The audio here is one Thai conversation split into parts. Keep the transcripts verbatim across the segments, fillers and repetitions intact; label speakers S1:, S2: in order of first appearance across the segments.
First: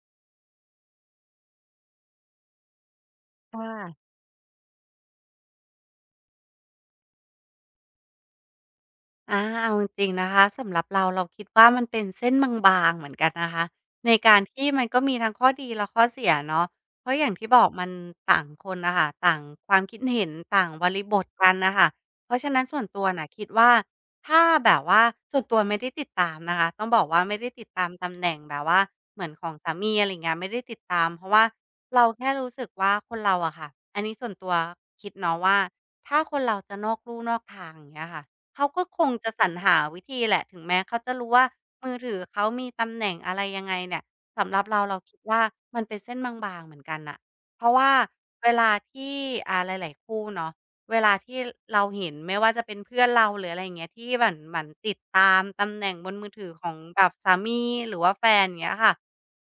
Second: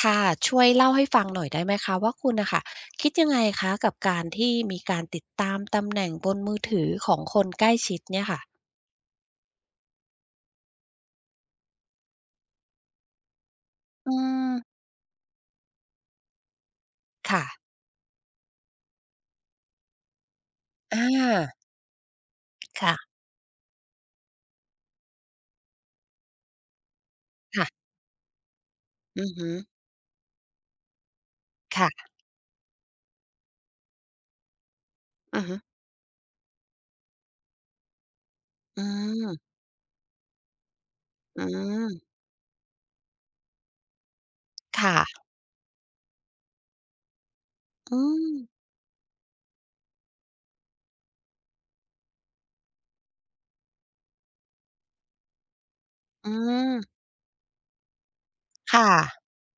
S1: ค่ะช่วยเล่าให้ฟังหน่อยได้ไหมคะว่าคุณน่ะค่ะคิดยังไง
S2: ค
S1: คะกับ
S2: ่ะ
S1: การที่มีการติดตามตำแหน่งบนมือถือของคนใกล้ชิดเนี่ยค่ะ
S2: อ่า เอาจริงๆนะคะสำหรับเราเราคิดว่ามันเป็นเส้นบางๆเหมือนกันนะคะใน
S1: อื
S2: การ
S1: ม
S2: ที่มันก็มีทั้งข้อดีและข้อเสียเนาะเพราะอย่าง
S1: ค่ะ
S2: ที่บอกมันต่างคนน่ะค่ะต่างความคิดเห็นต่างบริ
S1: อา
S2: บทกันน่ะค่ะเพราะฉะนั้นส่วน
S1: ค่ะ
S2: ตัวน่ะคิดว่าถ้าแบบว่าส่วนตัวไม่ได้ติดตามนะคะต้องบอกว่าไม่ได้ติดตา
S1: ค่ะ
S2: มตำแหน่งแบบว่าเห
S1: อื
S2: มือ
S1: อ
S2: นข
S1: ฮึ
S2: องสามีอะไรอย่างเงี้ยไม่ได้ติดตามเพราะว่าเรา
S1: ค่ะ
S2: แค่รู้สึกว่าคนเราอะค่ะอันนี้ส่วนตัวคิดเนาะ
S1: อือฮึ
S2: ว่าถ้าคนเราจะนอกลู่นอกทางอย่างเงี้ยค่ะ เขา
S1: อื
S2: ก็คงจะสรร
S1: ม
S2: หาวิธีแหละถึงแม้เขาจะรู้
S1: อื
S2: ว่ามื
S1: ม
S2: อถือเขามีตำแหน่งอะไรยังไงเนี่ยสำหรับเรา
S1: ค่ะ
S2: เราคิดว่ามันเป็นเส้นบางๆเหมือนกันน่ะเพราะว่า
S1: อืม
S2: เวลาที่อ่าหลายๆคู่เนาะเวลาที่เราเห็นไม่ว่าจะเป็นเพื่อนเราหรืออะไรอย่างเงี้ยที่แบบหมั่นติดตามตำแหน่งบนมื
S1: อื
S2: อถือขอ
S1: ม
S2: งแบบสามีหรือว่าแฟนอย่างเงี้ย
S1: ค่ะ
S2: ค่ะ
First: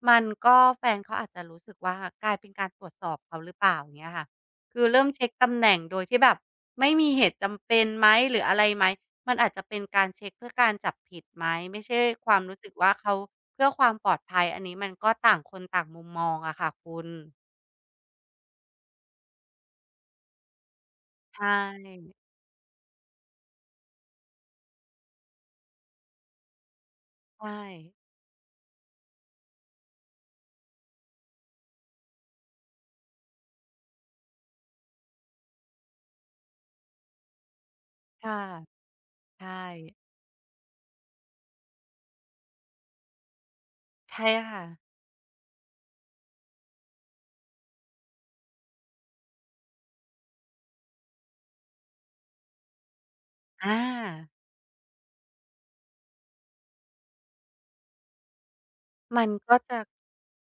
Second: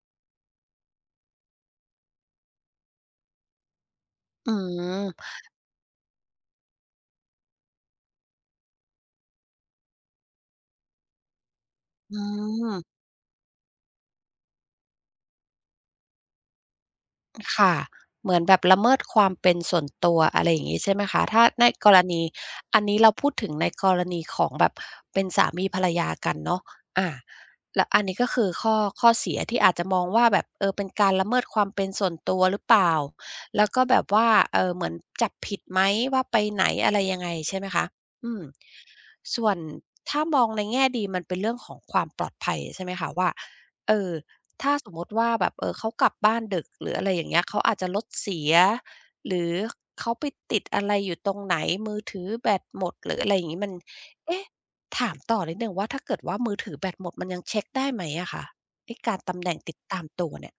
S2: มันก็แฟนเขาอาจจะรู้สึกว่ากลายเป็นการตรวจสอบเขาหรือเปล่าอย่างเงี้ยค่ะ
S1: อื
S2: คือเริ่มเช็
S1: ม
S2: กตำแหน่งโดยที่แบบไม่มีเหตุจำเป็นไหมหรืออะไรไหมมันอาจจะเป็นการเช็กเพื่อการจับผิดไหมไม่ใช่
S1: อื
S2: ความรู้สึกว่า
S1: ม
S2: เขาเพื่อความปลอดภัยอันนี้มันก็ต่างคนต่างมุมมองอะค่ะคุณ
S1: ค่ะเหมือนแบบละเมิดความเป็นส่วนตัวอะไรอย่างงี้ใช่ไหมคะ
S2: ใช
S1: ถ้าในกร
S2: ่
S1: ณีอันนี้เราพูดถึงในกรณีของแบบเป็นสามีภรรยากันเนาะอา
S2: ใช่
S1: แล้วอันนี้ก็คือข้อข้อเสียที่อาจจะมองว่าแบบเออเป็นการละเมิดความเป็นส่วนตัวหรือเปล่าแล้วก็แบบว่าเอ่อเหมือนจับผิดไหมว่าไปไหนอะไรยังไงใช่ไหมคะอื
S2: ค่ะ
S1: ม ส่
S2: ใช่
S1: วนถ้ามองในแง่ดีมันเป็นเรื่องของความปลอดภัยใช่ไหมคะว่าเออ
S2: ใช่ค่ะ
S1: ถ้าสมมติว่าแบบเออเขากลับบ้านดึกหรืออะไรอย่างเงี้ยเขาอาจจะรถเสียหรือเขาไปติดอะไรอยู่ตรงไหนมือถือแบตหมดหรืออะไรอย่างงี้มัน
S2: อา
S1: เอ๊ะถามต่อนิดหนึ่งว่าถ้าเกิดว่ามือถือแบตหมดมันยังเช็กได้ไหมอะคะไอ้การ
S2: มัน
S1: ตำแห
S2: ก็
S1: น่งติ
S2: จะ
S1: ดตามตัวเนี่ย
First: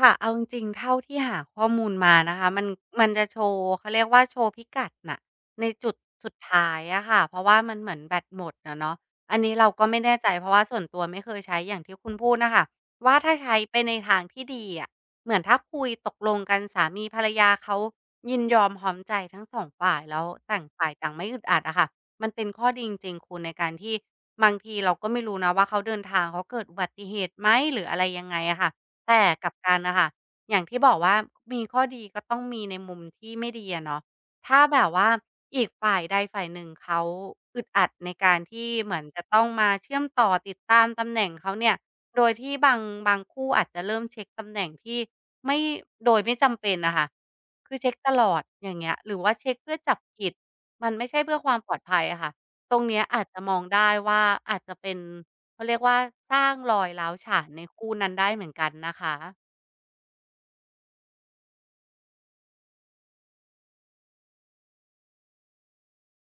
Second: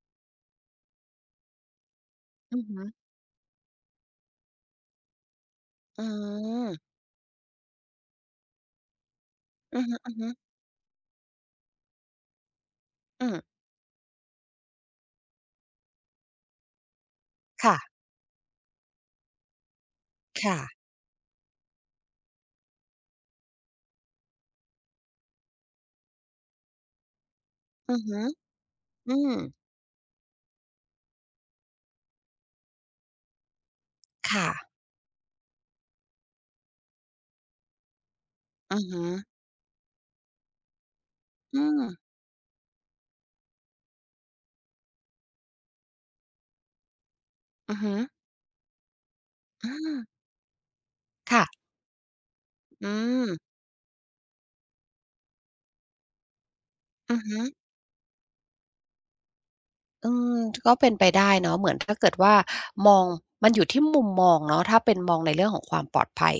S2: ค่ะเอาจริงๆเท่าที่หาข้อมูลมานะคะ
S1: อื
S2: มั
S1: อ
S2: น
S1: ฮึ
S2: มันจะโชว์เขาเรียกว่าโชว์พิกัดน่ะในจุด
S1: อื
S2: สุดท้าย
S1: ม
S2: อะค่ะเพราะว่ามันเหมือนแบตหมดนะเนาะอันนี้เรา
S1: อื
S2: ก็
S1: อ
S2: ไม่แน่ใจ
S1: ฮึ
S2: เพราะ
S1: ๆ
S2: ว่าส่วนตัวไม่เคยใช้อย่างที่คุณพูดนะคะว่า
S1: อื
S2: ถ้า
S1: ม
S2: ใช้ไปในทางที่ดีอะเหมือนถ้าคุยตกลงกันสามีภรรยาเขา
S1: ค่ะ
S2: ยินยอมหอมใจทั้งสองฝ่ายแล้ว
S1: คะ
S2: ต่างฝ่ายต่างไม่อึดอัดอะค่ะมันเป็นข้อดีจริงๆคุณในการที่บางทีเราก็ไม่รู้นะว่าเขาเดินทางเขาเกิดอุบัติเหตุไหมหรือ
S1: อื
S2: อะ
S1: อ
S2: ไร
S1: ฮึ
S2: ยังไงอะค่ะ
S1: อื
S2: แต่
S1: ม
S2: กลับกันนะค่ะอย่างที่บอกว่ามีข้อดีก็ต้องมีในมุมที่ไม่ดีอะเนาะ
S1: ค่ะ
S2: ถ้าแบบว่าอีกฝ่ายใดฝ่ายหนึ่งเขาอึดอัดในการที่
S1: อือ
S2: เหมือ
S1: ฮึ
S2: นจะต้องมาเชื่อมต่อติดตามตำแหน่งเขา
S1: อื
S2: เนี่ย
S1: ม
S2: โดยที่บางบางคู่อาจจะเริ่มเช็กตำแหน่งที่ไม่โดยไม่จำเป็นน่ะค่ะคื
S1: อื
S2: อ
S1: อ
S2: เช็
S1: ฮึ
S2: กตลอดอย่างเงี้ยหรือว่าเช็ก
S1: อ
S2: เพื่อจับ
S1: า
S2: ผิดมันไม่ใช่เพื่อ
S1: ค่ะ
S2: ความปลอดภัยอะค่ะตรง
S1: อื
S2: เนี้ยอาจ
S1: ม
S2: จะมองได้ว่าอาจจะเป็น เขาเรียกว่าสร้างรอยร้าว
S1: อือฮึ
S2: ฉานในคู่นั้นได้เหมือนกันนะคะ
S1: อืมก็เป็นไปได้เนาะเหมือนถ้าเกิดว่ามองมันอยู่ที่มุมมองเนาะถ้าเป็นมองในเรื่องของความปลอดภัย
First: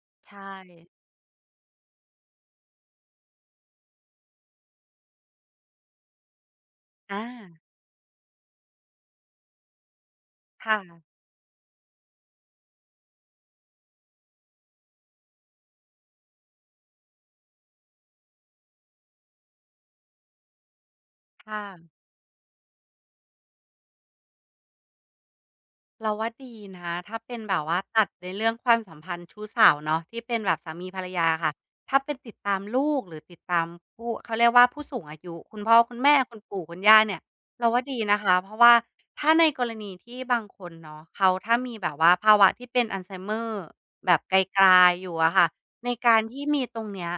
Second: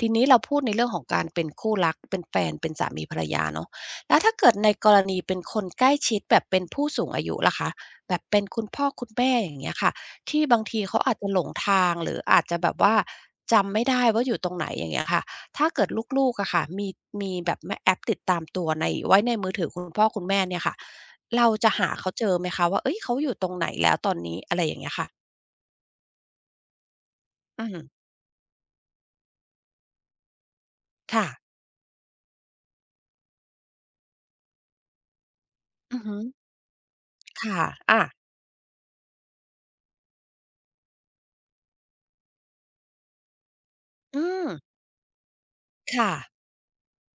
S1: ทีนี้
S2: ใช
S1: เรา
S2: ่
S1: พูดในเรื่องของการเป็นคู่รักเป็นแฟนเป็นสามีภรรยาเนาะแล้วถ้าเกิดในกรณีเป็นคนใกล้ชิดแบบเป็นผู้สูง
S2: อา
S1: อายุล่ะคะแบบเป็นคุณพ่อคุณแม่อย่างเงี้ยค่ะที่บาง
S2: ค่ะ
S1: ทีเขาอาจจะหลงทางหรืออาจจะแบบว่าจำไม่ได้ว่าอยู่ตรงไหนอย่างเงี้ยค่ะถ้าเกิดลูกๆอะค่ะมีมีแบบแม่แอปติดตามตัวในไว้ในมือถือคุณพ่อคุณแม่เนี่ยค่ะ เรา
S2: ค่ะ
S1: จะหาเขาเจอไหมคะว่าเฮ้ยเขาอยู่ตรงไหนแล้วตอนนี้อะไรอย่างเงี้ยค่ะ
S2: เราว่าดีนะถ้าเป็นแบบ
S1: อื
S2: ว่า
S1: ม
S2: ตัดในเรื่องความสัมพันธ์ชู้สาวเนาะที่เป็นแบบสามีภรร
S1: ค่ะ
S2: ยาค่ะถ้าเป็นติดตามลูกหรือติดตามผู้เขาเรียกว่าผู้สูงอายุคุณพ่อคุ
S1: อื
S2: ณ
S1: อ
S2: แม่
S1: ฮึ
S2: คุณปู่คุณย่าเนี่ย
S1: ค่ะ
S2: เราว่าดี
S1: อา
S2: นะคะเพราะว่าถ้าในกรณีที่บางคนเนาะเขาถ้ามีแบบว่าภาวะที่เป็นอัลไซเมอร์แบ
S1: อื
S2: บไก
S1: ม
S2: ลๆอยู่อะค่ะใน
S1: ค่ะ
S2: การที่มีตรงเนี้ย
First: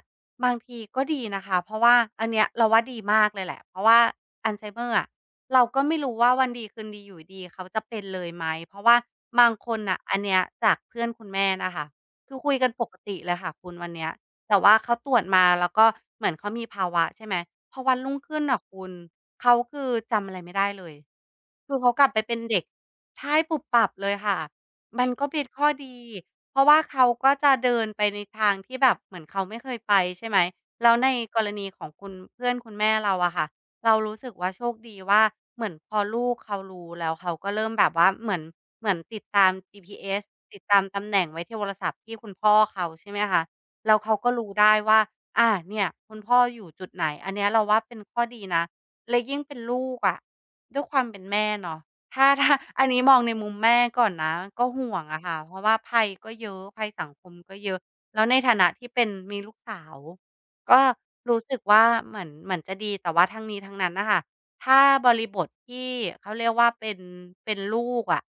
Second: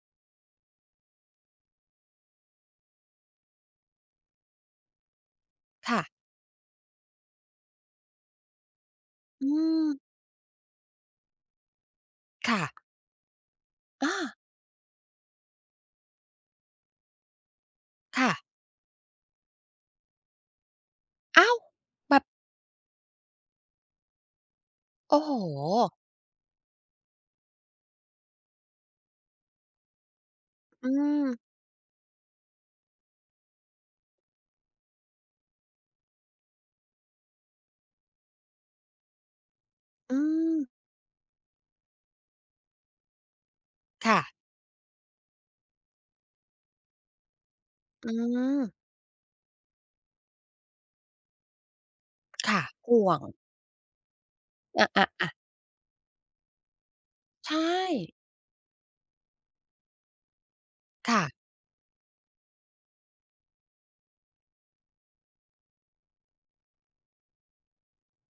S2: บางทีก็ดีนะคะเพราะว่าอันเนี้ยเราว่าดีมากเลยแหละเพราะว่าอัลไซเมอร์อะเราก็ไม่
S1: ค่ะ
S2: รู้ว่าวันดีคืนดีอยู่ดีเขาจะเป็นเลยไหมเพราะว่าบา
S1: อื
S2: งคน
S1: ม
S2: น่ะอันเนี้ยจากเพื่อนคุณแม่นะคะคือคุย
S1: ค่ะ
S2: กันปกติเลยค่ะคุณวันเนี้ย
S1: อา
S2: แต่ว่าเขาตรวจมาแล้วก็เหมือนเขามีภาวะใช่ไหมพอวันรุ่ง
S1: ค่ะ
S2: ขึ้นน่ะคุณเขาคือจำอะไรไม่ได้เลย
S1: อ้าว
S2: คือเขากลับ
S1: แบ
S2: ไป
S1: บ
S2: เป็นเด็กใช่ปุบปับเลยค่ะ มัน
S1: โอ้
S2: ก็
S1: โฮ
S2: เป็นข้อดีเพราะว่าเขาก็จะเดินไปในทางที่แบบเหมือนเขาไม่เคยไปใช่ไหม
S1: อื
S2: แล้วใน
S1: ม
S2: กรณีของคุณเพื่อนคุณแม่เราอะค่ะเรารู้สึกว่าโชคดีว่าเหมือนพอลูกเขารู้แล้วเขาก็เริ่มแบบว่าเหมือนเหมือนติดตาม
S1: อื
S2: จี พี เอส
S1: ม
S2: ติดตามตำแหน่งไว้ที่โทรศัพท์ที่คุณพ่อเขาใช่ไหมคะแล้วเขา
S1: ค่ะ
S2: ก็รู้ได้ว่าอาเนี่ยคุณพ่ออยู่จุดไหนอันเนี้ยเราว่าเป็น
S1: อื
S2: ข้อดีนะ
S1: ม
S2: และยิ่งเป็นลูกอะด้วยความเป็นแม่เนาะ ถ้าถ้า
S1: ค่ะ
S2: อันนี้
S1: ห่
S2: ม
S1: ว
S2: อง
S1: ง
S2: ในมุมแม่ก่อนนะก็
S1: อ
S2: ห่วง
S1: า
S2: อะ
S1: ๆๆ
S2: ค่ะเพราะว่าภัยก็เยอะภัยสังคมก็เย
S1: ใช่
S2: อะแล้วในฐานะที่เป็นมีลูกสาวก็
S1: ค่ะ
S2: รู้สึกว่าเหมือนเหมือนจะดีแต่ว่าทั้งนี้ทั้งนั้นน่ะค่ะถ้าบริบทที่เขาเรียกว่าเป็นเป็นลูกอะ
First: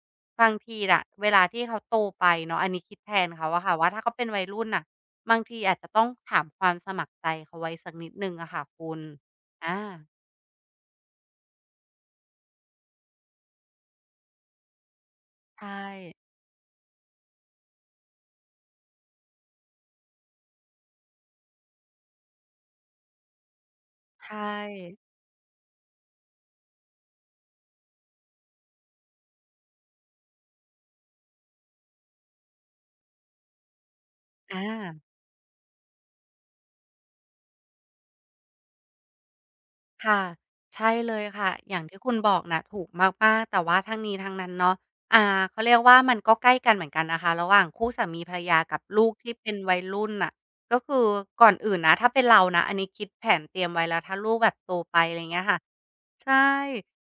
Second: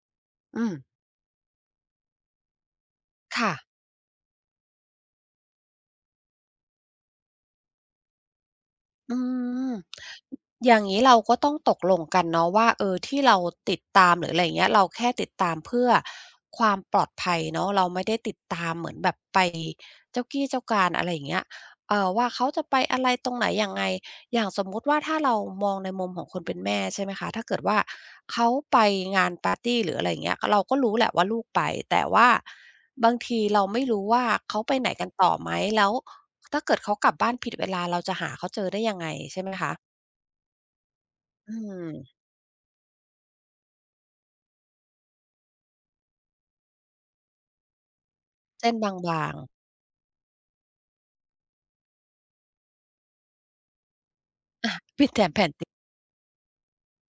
S2: บาง
S1: อืม
S2: ทีน่ะเวลาที่เขาโตไปเนาะอันนี้คิดแทนเขา
S1: ค่ะ
S2: อะค่ะว่าถ้าเขาเป็นวัยรุ่นน่ะบางทีอาจจะต้องถามความสมัครใจเขาไว้สักนิดหนึ่งอะค่ะคุณ
S1: อืม
S2: อา
S1: อย่างนี้เราก็ต้องตกลงกันเนาะว่าเออที่เราติดตามหรืออะไรอย่างเงี้ยเราแค่ติดตาม
S2: ใช่
S1: เพื่อความปลอดภัยเนาะเราไม่ได้ติดตามเหมือนแบบไปเจ้ากี้เจ้าการอะไรอย่างเงี้ยเอ่อว่าเขาจะไปอะไรตรงไหนยังไง อย่าง
S2: ใช่
S1: สมมุติว่าถ้าเรามองในมุมของคนเป็นแม่ใช่ไหมคะถ้าเกิดว่าเขาไปงานปาร์ตี้หรืออะไรอย่างเงี้ยเราก็รู้แหละว่าลูกไปแต่ว่าบางทีเราไม่รู้ว่า
S2: อ
S1: เขาไปไหนกัน
S2: า
S1: ต่อไหมแล้วถ้าเกิดเขากลับบ้านผิดเวลาเราจะหาเขาเจอได้ยังไงใช่ไหมคะ
S2: ค่ะใช่เลยค่ะ
S1: อื
S2: อย่าง
S1: ม
S2: ที่คุณบอกนะถูกมากๆแต่ว่าทั้งนี้ทั้งนั้นเนาะอ่าเขาเรียกว่ามันก็ใกล้กันเหมือนกันนะคะระหว่างคู่สามีภรรยา
S1: เส้น
S2: กับ
S1: บ
S2: ลูก
S1: า
S2: ที่
S1: ง
S2: เป็น
S1: ๆ
S2: วัยรุ่นน่ะก็คือก่อนอื่นนะถ้าเป็นเรานะอันนี้คิดแผนเตรียมไว้แล้วถ้าลูกแบบโตไปอะไรเงี้ยค่ะ ใช่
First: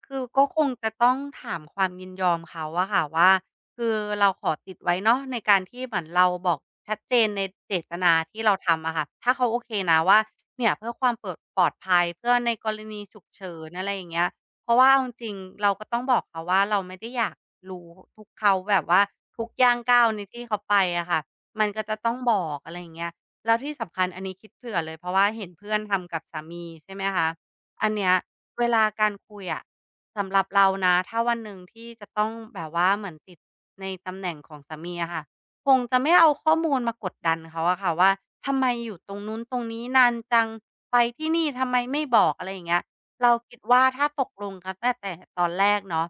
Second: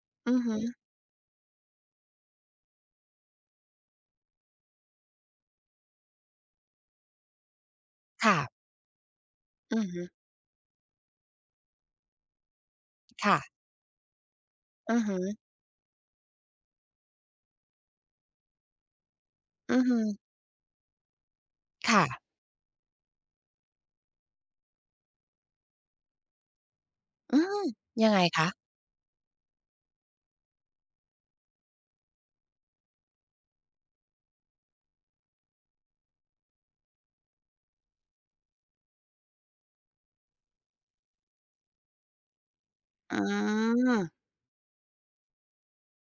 S2: คือ
S1: อือ
S2: ก็
S1: ฮึ
S2: คงจะต้องถามความยินยอมเขาอะค่ะว่าคือเราขอติดไว้เนาะในการที่เหมือนเราบอกชัดเจนในเจตนา
S1: ค่ะ
S2: ที่เราทำอะค่ะถ้าเขาโอเค
S1: อือ
S2: นะ
S1: ฮึ
S2: ว่าเนี่ยเพื่อความเปิดปลอดภัยเพื่อในกรณีฉุก
S1: ค่ะ
S2: เฉินอะไรอย่างเงี้ยเพราะว่า
S1: อื
S2: เอา
S1: อ
S2: จ
S1: ฮึ
S2: ริงๆเราก็ต้องบอกเขาว่าเราไม่ได้อยากรู้ทุกเขาแบบว่าทุกย่า
S1: อื
S2: ง
S1: อฮึ
S2: ก้าวในที่เขาไปอะค่ะมันก็จะ
S1: ค่ะ
S2: ต้องบอกอะไรอย่างเงี้ยแล้วที่สำคัญอันนี้คิดเผื่อเลยเพราะว่าเห็นเพื่อนทำกับสามีใช่ไหมคะ
S1: อืม
S2: อัน
S1: ยั
S2: เนี้
S1: ง
S2: ย
S1: ไงคะ
S2: เวลาการคุยอะสำหรับเรานะถ้าวันหนึ่งที่จะต้องแบบว่าเหมือนติดในตำแหน่งของสามีอะค่ะคงจะไม่เอาข้อมูลมากดดันเขาอะค่ะว่าทำไมอยู่ตรงนู้นตรงนี้นานจังไปที่นี่ทำไมไม่บอกอะไรอย่างเงี้ย
S1: อื
S2: เราคิดว่าถ้าต
S1: ม
S2: กลงกันตั้งแต่ตอนแรกเนาะ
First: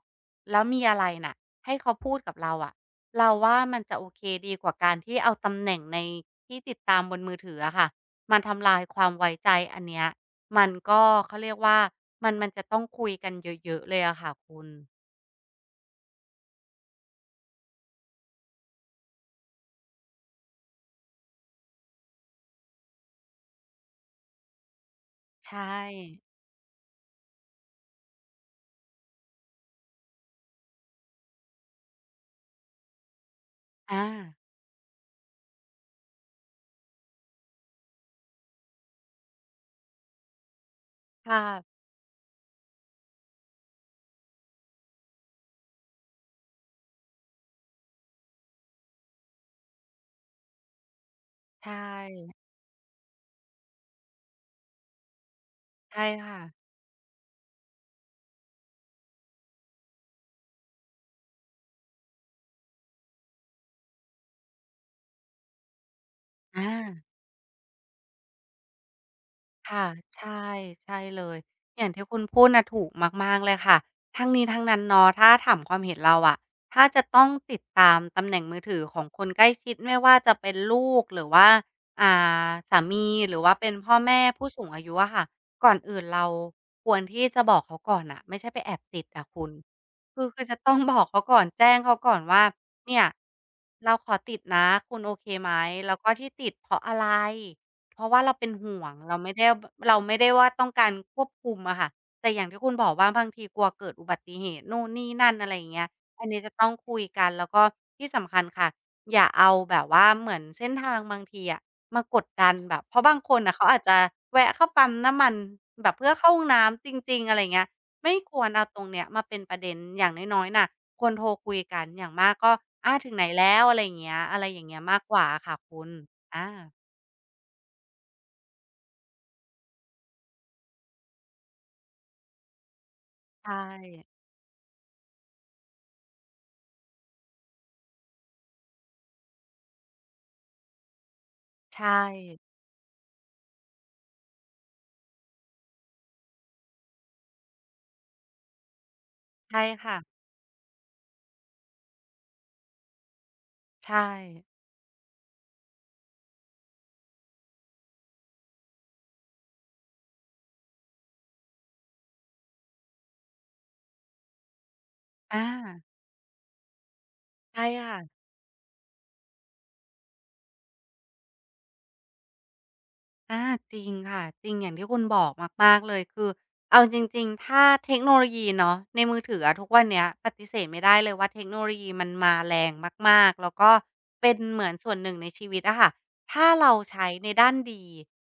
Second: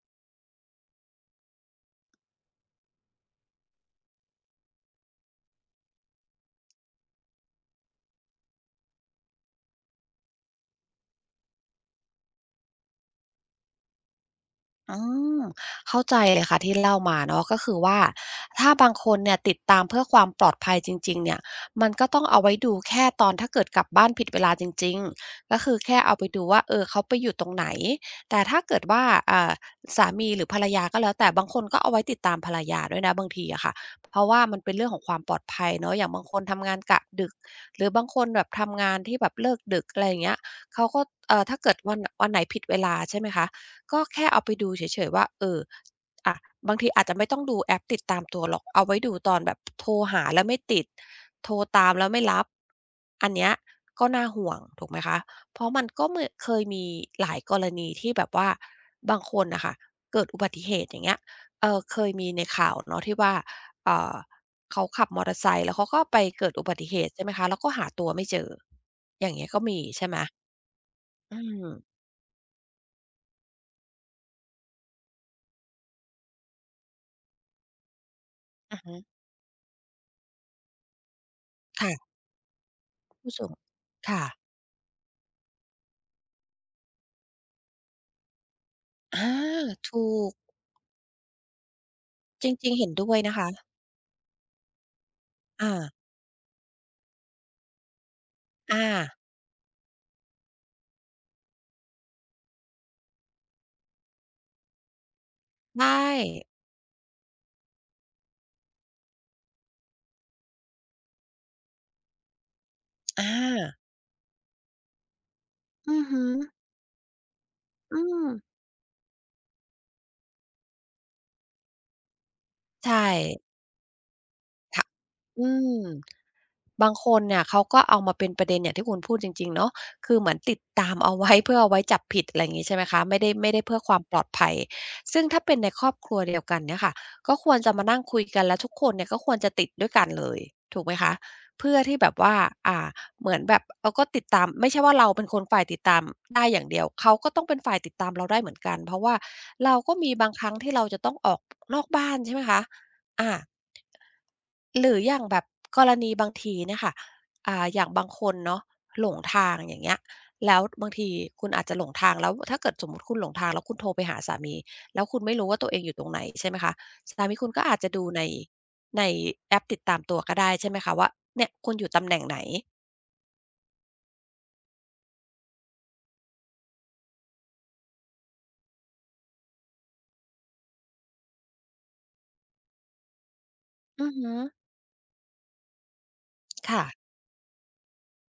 S2: แล้วมีอะไรน่ะให้เขาพูดกับเราอะเราว่ามันจะโอเคดีกว่าการที่เอาตำแหน่งในที่ติดตามบนมือถืออะค่ะมาทำลายความไว้ใจอันเนี้ย มันก็เขาเรียกว่ามันมันจะต้องคุยกันเยอะๆเลยอะค่ะคุณ
S1: อืมเข้าใจเลยค่ะที่เล่ามาเนาะก็คือว่าถ้าบางคนเนี่ยติดตามเพื่อความปลอดภัยจริงๆเนี่ยมันก็ต้องเอาไว้ดูแค่ตอนถ้าเกิดกลับบ้านผิดเวลาจริงๆก็
S2: ใช่
S1: คือแค่เอาไปดูว่าเออเขาไปอยู่ตรงไหนแต่ถ้าเกิดว่าอ่าสามีหรือภรรยาก็แล้วแต่บางคนก็เอาไว้ติดตามภรรยาด้วยนะบางทีอะค่ะ
S2: อา
S1: เพราะว่ามันเป็นเรื่องของความปลอดภัยเนาะอย่างบางคนทำงานกะดึกหรือบางคนแบบทำงานที่แบบเลิกดึกอะไรอย่างเงี้ยเขาก็เอ่
S2: ค่ะ
S1: อถ้าเกิดวันวันไหนผิดเวลาใช่ไหมคะ ก็แค่เอาไปดูเฉยๆว่าเอออะบางทีอาจจะไม่ต้องดูแอปติดตามตัวหรอกเอาไว้ดูตอนแบบโทรหาแล้วไม่ติดโทร
S2: ใช
S1: ตามแล้วไม่
S2: ่
S1: รับอันเนี้ยก็น่าห่วงถูกไหมคะเพราะมัน
S2: ใช่
S1: ก็เหมือน
S2: ค่ะ
S1: เคยมีหลายกรณีที่แบบว่าบางคนน่ะค่ะเกิดอุบัติเหตุอย่างเงี้ยเอ่อเคยมีในข่าวเนาะที่ว่าเอ่อเขาขับมอเตอร์ไซค์แล้วเขาก็ไปเกิดอุ
S2: อา
S1: บัติเหตุใช่ไหมคะแล้วก็หาตัวไม่เจออย่างเงี้ยก็มี
S2: ค่ะ
S1: ใช่ไหม
S2: ใช่ใช่เล
S1: อื
S2: ย
S1: ม
S2: อย่างที่คุณพูดน่ะถูกมากๆเลยค่ะทั้งนี้ทั้งนั้นเนาะถ้าถามความเห็นเราอะถ้าจะต้องติดตามตำแหน่งมือ
S1: อื
S2: ถื
S1: อ
S2: อ
S1: ฮึ
S2: ของคนใกล้ชิดไม่ว่าจะเป็นลูกหรือว่าอ่า
S1: ค่ะ
S2: สามีห
S1: ผู้
S2: รือ
S1: สูง
S2: ว่าเป็นพ่อแม่
S1: ค่ะ
S2: ผู้สูงอายุอะค่ะก่อนอื่นเราควรที่จะบอกเขาก่อนน่ะไม่ใช่ไปแอบติดอะ
S1: อา
S2: คุณ
S1: ถู
S2: คือ
S1: ก
S2: คือจะต้องบอกเขาก่อนแจ้งเขาก่อนว่า
S1: จริงๆเห็น
S2: เนี่ย
S1: ด้วยนะคะ
S2: เราขอติดนะคุณโอเคไหม
S1: อา
S2: แล้วก็ที่ติดเพราะอะไร เพราะว่าเราเป็น
S1: อา
S2: ห่วงเราไม่ได้เราไม่ได้ว่าต้องการควบคุมอะค่ะแต่อย่างที่คุณบอกว่าบางทีกลัวเกิดอุบัติเหตุนู่นนี่นั่นอะไรอย่างเงี้ย
S1: ใช่
S2: อันนี้จะต้องคุยกันแล้วก็ที่สำคัญค่ะอย่าเอาแบบว่าเหมือนเส้นทางบางทีอะมากดดันแบบเพราะบาง
S1: อา
S2: คนน่ะเขาอาจจะแวะเข้าปั๊มน้ำมันแบบ
S1: อือ
S2: เพื่อ
S1: ฮึ
S2: เข้าห้องน้ำจริงๆอะไรอย่างเงี้ย
S1: อื
S2: ไม่
S1: ม
S2: ควรเอาตรงเนี้ยมาเป็นประเด็นอย่างน้อยๆน่ะควรโทรคุยกันอย่างมากก็อา
S1: ใช่
S2: ถึงไหนแล้วอะไรอย่างเงี้ยอะไรอย่างเงี้ย
S1: ทะ
S2: มากกว่าอะ
S1: อื
S2: ค่ะคุ
S1: ม
S2: ณอา
S1: บางคนเนี่ยเขาก็เอามาเป็นประเด็นอย่างที่คุณพูดจริงๆเนาะคือเหมือนติดตามเอาไว้ เพื่อเอาไว้จับผิดอะไรอย่างงี้ใช่ไหมคะไม่ได้ไม่
S2: ใช่
S1: ได้เพื่อความปลอดภัยซึ่งถ้าเป็นในครอบครัวเดียวกันเนี่ยค่ะก็ควรจะมานั่งคุยกันแล้วทุกคนเนี่ยก็ควรจะติดด้วยกันเลยถูกไหมคะเพื่
S2: ใช
S1: อที่
S2: ่
S1: แบบว่าอ่าเหมือนแบบเราก็ติดตามไม่ใช่ว่าเราเป็นคนฝ่ายติดตามได้อย่างเดียวเขาก็ต้องเป็นฝ่ายติดตามเราได้เหมือนกันเพราะว่า
S2: ใช่
S1: เราก็
S2: ค่ะ
S1: มีบางครั้งที่เราจะต้องออกนอกบ้านใช่ไหมคะอา
S2: ใช่
S1: หรืออย่างแบบกรณีบางทีเนี่ยค่ะอ่าอย่างบางคนเนาะหลงทางอย่างเงี้ย แล้วบางทีคุณอาจจะหลงทางแล้วถ้าเกิดสมมุติคุณหลงทางแล้วคุณโทรไปหาสามีแล้วคุณไม่
S2: อา
S1: รู้ว่าตัวเองอยู่ตรงไหนใช่ไหมคะสามีคุณก็
S2: ใช่
S1: อาจจะ
S2: ค่ะ
S1: ดูในในแอปติดตามตัวก็ได้ใช่ไหมคะว่าเนี่ยคุณอยู่ตำแหน่งไหน
S2: อาจริงค่ะจริงอย่างที่คุณบอกมากๆเลยคือเอาจริงๆถ้าเทคโนโลยีเนาะในมือถืออะทุกวันเนี้ยปฏิเสธไม่ได้เลยว่าเทคโนโลยีมันมาแรงมากๆแล้วก็
S1: อือฮึ
S2: เป็นเหมือนส่วนหนึ่งในชีวิตอะค่ะถ้าเรา
S1: ค่ะ
S2: ใช้ในด้านดี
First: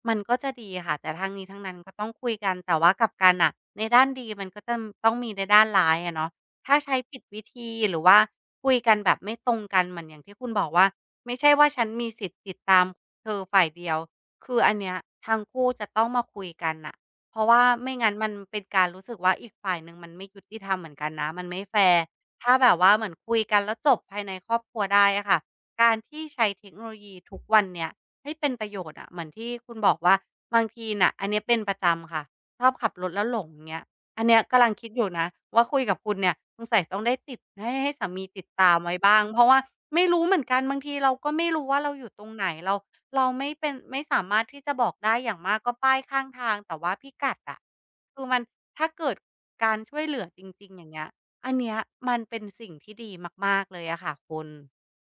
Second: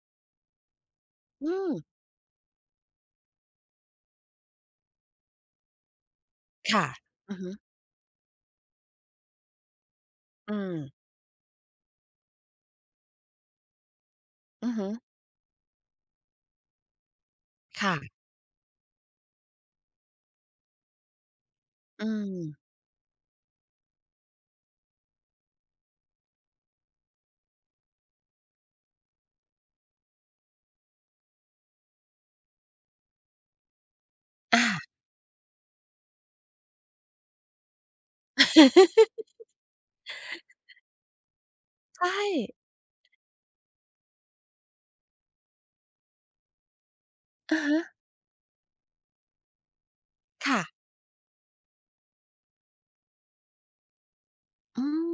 S2: มันก็จะดีค่ะแต่ทั้งนี้
S1: อื
S2: ทั้ง
S1: ม
S2: นั้นก็ต้องคุยกันแต่ว่ากลับกันอะในด้านดีมันก็จะต้องมีในด้านร้ายอะเนาะถ้า
S1: ค่ะ
S2: ใช้ผิด
S1: อือ
S2: วิ
S1: ฮึ
S2: ธีหรือว่าคุยกันแบบไม่ตรงกันเหมือนอย่างที่คุณ
S1: อื
S2: บอก
S1: ม
S2: ว่าไม่ใช่ว่าฉันมีสิทธิ์ติดตามเธอฝ่ายเดียว คือ
S1: อื
S2: อั
S1: อ
S2: น
S1: ฮึ
S2: เนี้ยทั้งคู่จะต้องมาคุยกันน่ะเพราะว่าไม่
S1: ค่ะ
S2: งั้นมันเป็นการรู้สึกว่าอีกฝ่ายหนึ่งมันไม่ยุติธรรมเหมือนกันนะ มันไม่แฟร์
S1: อืม
S2: ถ้าแบบว่าเหมือนคุยกันแล้วจบภายในครอบครัวได้อะค่ะการที่ใช้เทคโนโลยีทุกวันเนี่ยให้เป็นประโยชน์อะเหมือนที่คุณบอกว่าบางทีน่ะอันเนี้ยเป็นประจำค่ะชอบขับรถแล้วหลงเงี้ยอันเนี้ยกำ
S1: อา
S2: ลังคิดอยู่นะว่าคุยกับคุณเนี่ยสงสัยต้องได้ติดให้ให้สามีติดตามไว้บ้างเพราะว่าไม่รู้เหมือนกันบางทีเราก็ไม่รู้ว่าเราอ
S1: ใช่
S2: ยู่ตรงไหนเรา เราไม่เป็นไม่สามารถที่จะบอกได้อย่างมากก็ป้ายข้างทางแต่ว่าพิกัดอะ
S1: อะฮะ
S2: คือมันถ้าเกิดการช่วยเหลือจ
S1: ค่ะ
S2: ริงๆอย่างเงี้ยอันเนี้ยมันเป็นสิ่งที่ดีมากๆเลยอะค่ะคุณ
S1: อืม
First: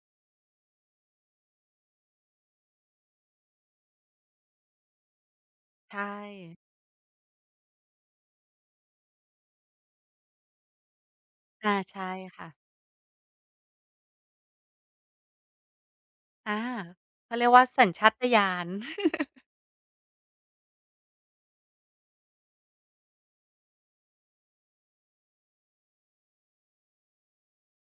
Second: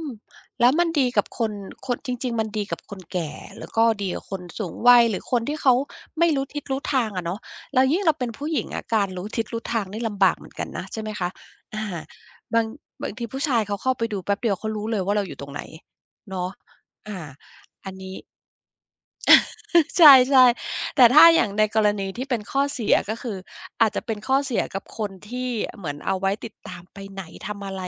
S1: แล้วมันดีกับคนคนจริงๆมันดีกับคนแก่แล้วก็ดีกับคนสูงวัยหรือคนที่เขา
S2: ใช่
S1: ไม่รู้ทิศรู้ทางอะเนาะแล้วยิ่งเราเป็นผู้หญิงอะการรู้ทิศรู้ทางนี่ลำบากเหมือนกันนะใช่ไหมคะ
S2: อา
S1: อา
S2: ใช่ค่ะ
S1: บางบางทีผู้ชายเขาเข้าไปดูแป๊บเดียวเขารู้เลยว่าเราอยู่ตรงไหนเนาะ
S2: อา
S1: อา
S2: เขาเรียกว่าสัญ
S1: อัน
S2: ชา
S1: นี้
S2: ตญาณ
S1: ใช่ใช่แต่ถ้าอย่างในกรณีที่เป็นข้อเสียก็คืออาจจะเป็นข้อเสียกับคนที่เหมือนเอาไว้ติดตามไปไหนทำอะไร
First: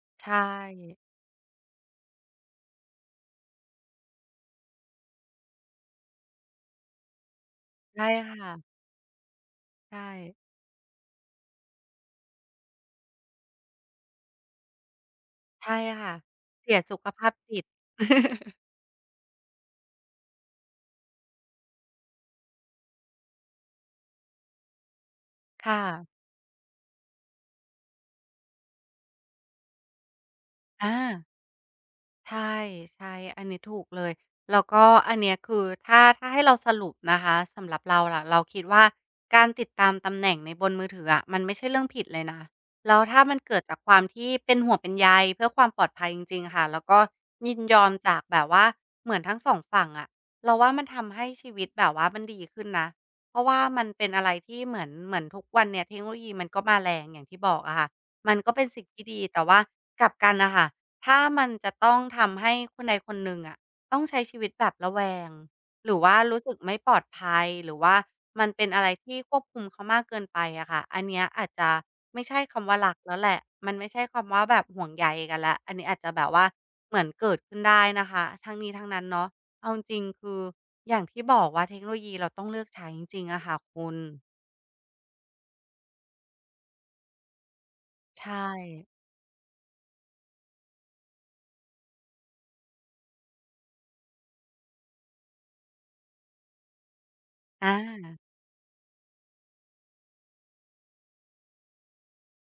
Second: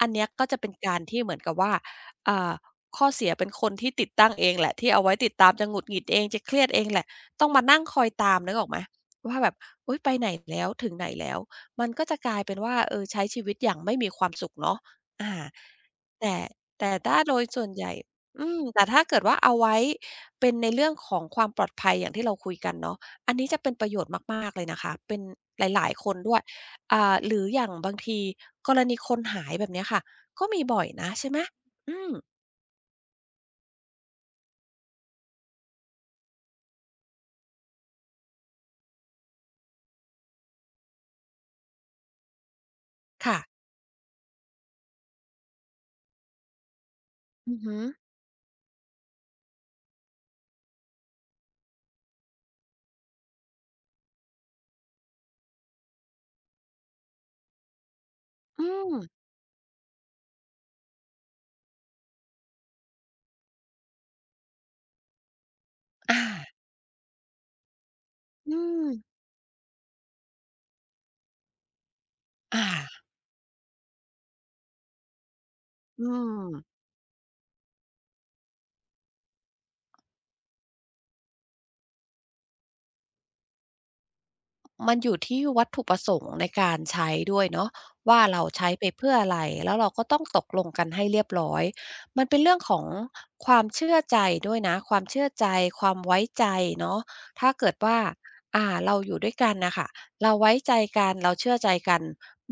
S1: อันเนี้ย
S2: ใช่
S1: ก็จะเป็นการที่เหมือนกับว่าเอ่าข้อเสียเป็นคนที่ติดตั้งเองแหละที่เอาไว้ติดตามจะหงุดหงิดเองจะเครียดเองแหละต้องมานั่งคอ
S2: ใช่
S1: ยตามนึกออก
S2: ค่ะ
S1: ไหมว่าแบบอุย
S2: ใช่
S1: ไปไหนแล้วถึงไหนแล้วมันก็จะกลายเป็นว่าเออใช้ชีวิตอย่างไม่มีความสุขเนาะอา
S2: ใช่ค่ะ
S1: แต่
S2: เสีย
S1: แต่
S2: สุข
S1: ถ้า
S2: ภาพ
S1: โดย
S2: จิ
S1: ส่
S2: ต
S1: วนใหญ่อืมแต่ ถ้าเกิดว่าเอาไว้ เป็นในเรื่องของความปลอดภัยอย่างที่เราคุยกันเนาะอันนี้จะเป็นประโยชน์มากๆเลยนะคะ เป็นห
S2: ค
S1: ลายๆค
S2: ่ะ
S1: นด้วยอ่าหรืออย่างบางทีกรณีคนหายแบบเนี้ยค่ะ ก็มีบ่อย
S2: อา
S1: นะใช่ไหม อืม
S2: ใช่ใช่อันนี้ถูกเลยแล้วก็อันเนี้ยคือถ้าถ้าให้เราสรุปนะคะสำหรับเราล่ะเราคิดว่าการติดตามตำแหน่งในบนมือถืออะมันไม่ใช่เรื่องผิดเลยนะแล้วถ้ามั
S1: ค่ะ
S2: นเกิดจากความที่เป็นห่วงเป็นใยเพื่อความปลอดภัยจริงๆค่ะแล้วก็ยิ
S1: อื
S2: น
S1: อ
S2: ย
S1: ฮึ
S2: อมจากแบบว่าเหมือนทั้งสองฝั่งอะเราว่ามันทำให้ชีวิตแบบว่ามันดีขึ้นนะเพราะว่ามันเป็นอะไรที่เหมือนเหมือนทุกวันเนี้ยเทคโนโลยีมันก็มาแรงอย่างที่บอกอะค่ะมันก็เป็
S1: อื
S2: นสิ่ง
S1: ม
S2: ที่ดีแต่ว่ากลับกันน่ะค่ะ ถ้ามันจะต้องทำให้คนใดคนหนึ่งอะต้องใช้ชีวิตแบบระแวงหรือว่า
S1: อา
S2: รู้สึกไม่ปลอดภัยหรือว่ามัน
S1: อื
S2: เป็นอะ
S1: ม
S2: ไรที่ควบคุมเขามากเกินไปอะค่ะอันเนี้ยอาจจะไม่ใช่
S1: อา
S2: คำว่ารักแล้วแหละมันไม่ใช่คำว่าแบบห่วงใยกันแล้วอันนี้อาจ
S1: อื
S2: จะแบบว่า
S1: ม
S2: เหมือนเกิดขึ้นได้นะคะทั้งนี้ทั้งนั้นเนาะเอาจริงๆคืออย่างที่บอกว่าเทคโนโลยีเราต้องเลือกใช้จริงๆอะค่ะคุณ
S1: มันอยู่ที่วัตถุประสงค์ในการใช้ด้วยเนาะว่า
S2: ใช
S1: เรา
S2: ่
S1: ใช้ไปเพื่ออะไรแล้วเราก็ต้องตกลงกันให้เรียบร้อยมันเป็นเรื่องของความเชื่อใจด้วยนะความเชื่อใจความไว้ใจเนาะถ้า
S2: อ
S1: เกิดว่า
S2: า
S1: อ่าเราอยู่ด้วยกันนะคะเราไว้ใจกันเราเชื่อใจกัน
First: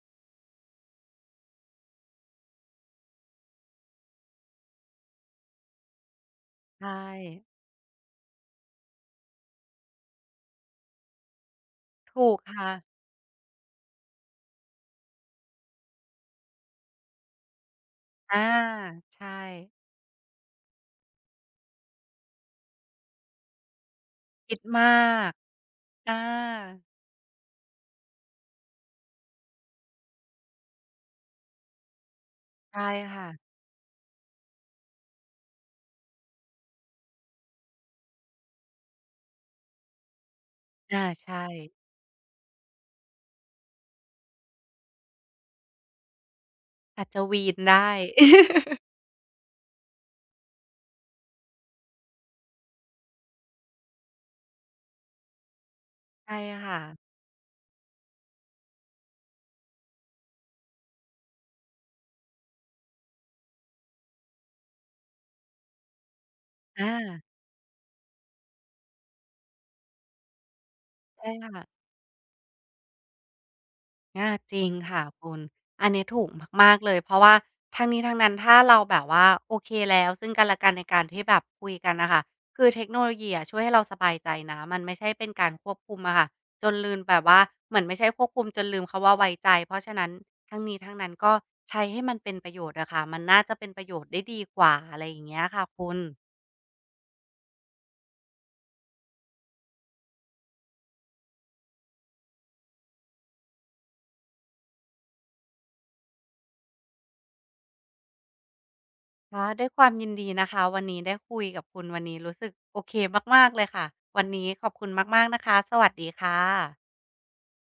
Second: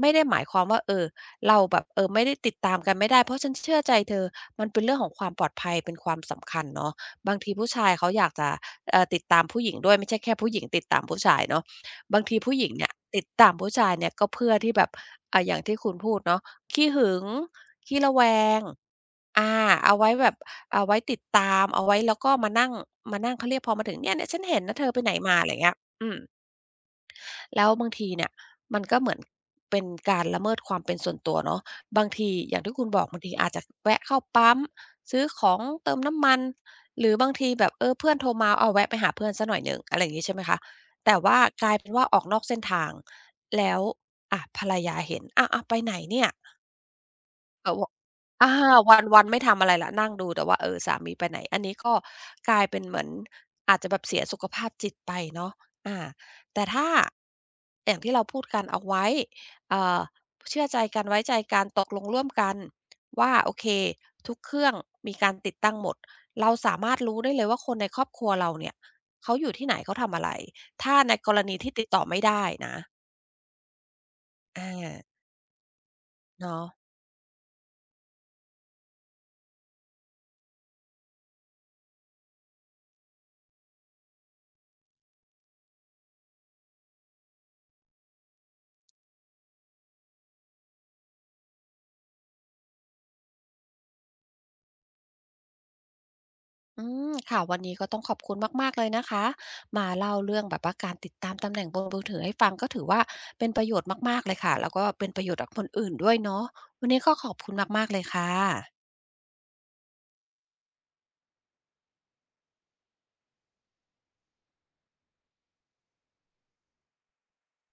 S1: ไม่ได้หมายความว่าเออเราแบบเออไม่ได้ติดตามกันไม่ได้เพราะฉันเชื่อใจเธอมันเป็นเรื่องของความปลอดภัยเป็นความสำคัญ
S2: ใช่
S1: เนาะบางทีผู้ชายเขาอยากจะเอ่อติดตามผู้หญิงด้วยไม่ใช่แค่ผู้หญิงติดตามผู้ชายเนาะ บาง
S2: ถูก
S1: ทีผู้ห
S2: ค่ะ
S1: ญิงเนี่ยติดตามผู้ชายเนี่ยก็เพื่อที่แบบอ่าอย่างที่คุณพูดเนาะขี้หึงขี้ระแว
S2: อา
S1: ง
S2: ใช่
S1: อาเอาไว้แบบเอาไว้ติดตามเอาไว้แล้วก็มานั่งมานั่งเขาเรียกพอมาถึงเนี่ยเนี่ยฉัน
S2: คิ
S1: เห็
S2: ด
S1: นนะเธ
S2: มา
S1: อไปไหน
S2: ก
S1: มาอะไรเงี้ยอื
S2: อา
S1: ม แล้วบางทีเนี่ยมันก็เหมือนเป็นการละเมิดความเป็นส่วนตัวเนาะบางทีอย่างที่
S2: ใช่
S1: คุณบอกบาง
S2: ค่ะ
S1: ทีอาจจะแวะเข้าปั๊มซื้อของเติมน้ำมันหรือบางทีแบบเออเพื่อนโทรมาเอาแวะไปหาเพื่อนเสียหน่อยหนึ่งอะไรอย่างงี้ใช่ไหมคะ
S2: อา
S1: แต่ว่า
S2: ใช่
S1: กลายเป็นว่าออกนอกเส้นทางแล้วอะภรรยาเห็นอ้าวๆไปไหนเนี่ย
S2: อาจจะวีน
S1: แบบ
S2: ได้
S1: ว่าอา วันๆไม่ทำอะไรแล้วนั่งดูแต่ว่าเออสามีไปไหนอันนี้ก็กลายเป็นเหมือนอาจจะแบบเสียสุขภาพจิตไปเนาะอา
S2: ใช่
S1: แต่
S2: ค่ะ
S1: ถ้าอย่างที่เราพูดกันเอาไว้เอ่อเชื่อใจกันไว้ใจกันตกลงร่วมกันว่าโอเคทุกเครื่องมีการติดตั้งหมดเราสา
S2: อา
S1: มารถรู้ได้เลยว่าคนในครอบครัวเราเนี่ยเขาอยู่ที่ไหนเขาทำอะไรถ้าใน
S2: ใช่
S1: กรณี
S2: ค่ะ
S1: ที่ติดต่อไม่ได้นะ
S2: อาจริงค่ะ
S1: อา
S2: คุณอันนี้ถูก
S1: เนาะ
S2: มากๆเลยเพราะว่าทั้งนี้ทั้งนั้นถ้าเราแบบว่าโอเคแล้วซึ่งกันและกันในการที่แบบคุยกันน่ะค่ะคือเทคโนโลยีอะช่วยให้เราสบายใจนะมันไม่ใช่เป็นการควบคุมอะค่ะจนลืมแบบว่าเหมือนไม่ใช่ควบคุมจนลืมคำว่าไว้ใจเพราะฉะนั้นทั้งนี้ทั้งนั้นก็ใช้ให้มันเป็นประโยชน์อะค่ะมันน่าจะเป็นประโยชน์ได้ดีกว่าอะไรอย่างเงี้ยค่ะคุณ
S1: อืมค่ะวันนี้ก็ต้องขอบคุณมากๆเลยนะคะมาเล่าเรื่องแบบว่าการติดตามตำแหน่งบนมือถือให้ฟังก็ถือว่าเป็นประโยชน์มากๆเลยค่ะแล้วก็เป็นประโยชน์กับคนอื่นด้วยเนาะวันนี้ก็ขอบคุณมากๆเลยค่ะ
S2: ค่ะด้วยความยินดีนะคะวันนี้ได้คุยกับคุณวันนี้รู้สึกโอเคมากๆเลยค่ะวันนี้ขอบคุณมากๆนะคะสวัสดีค่ะ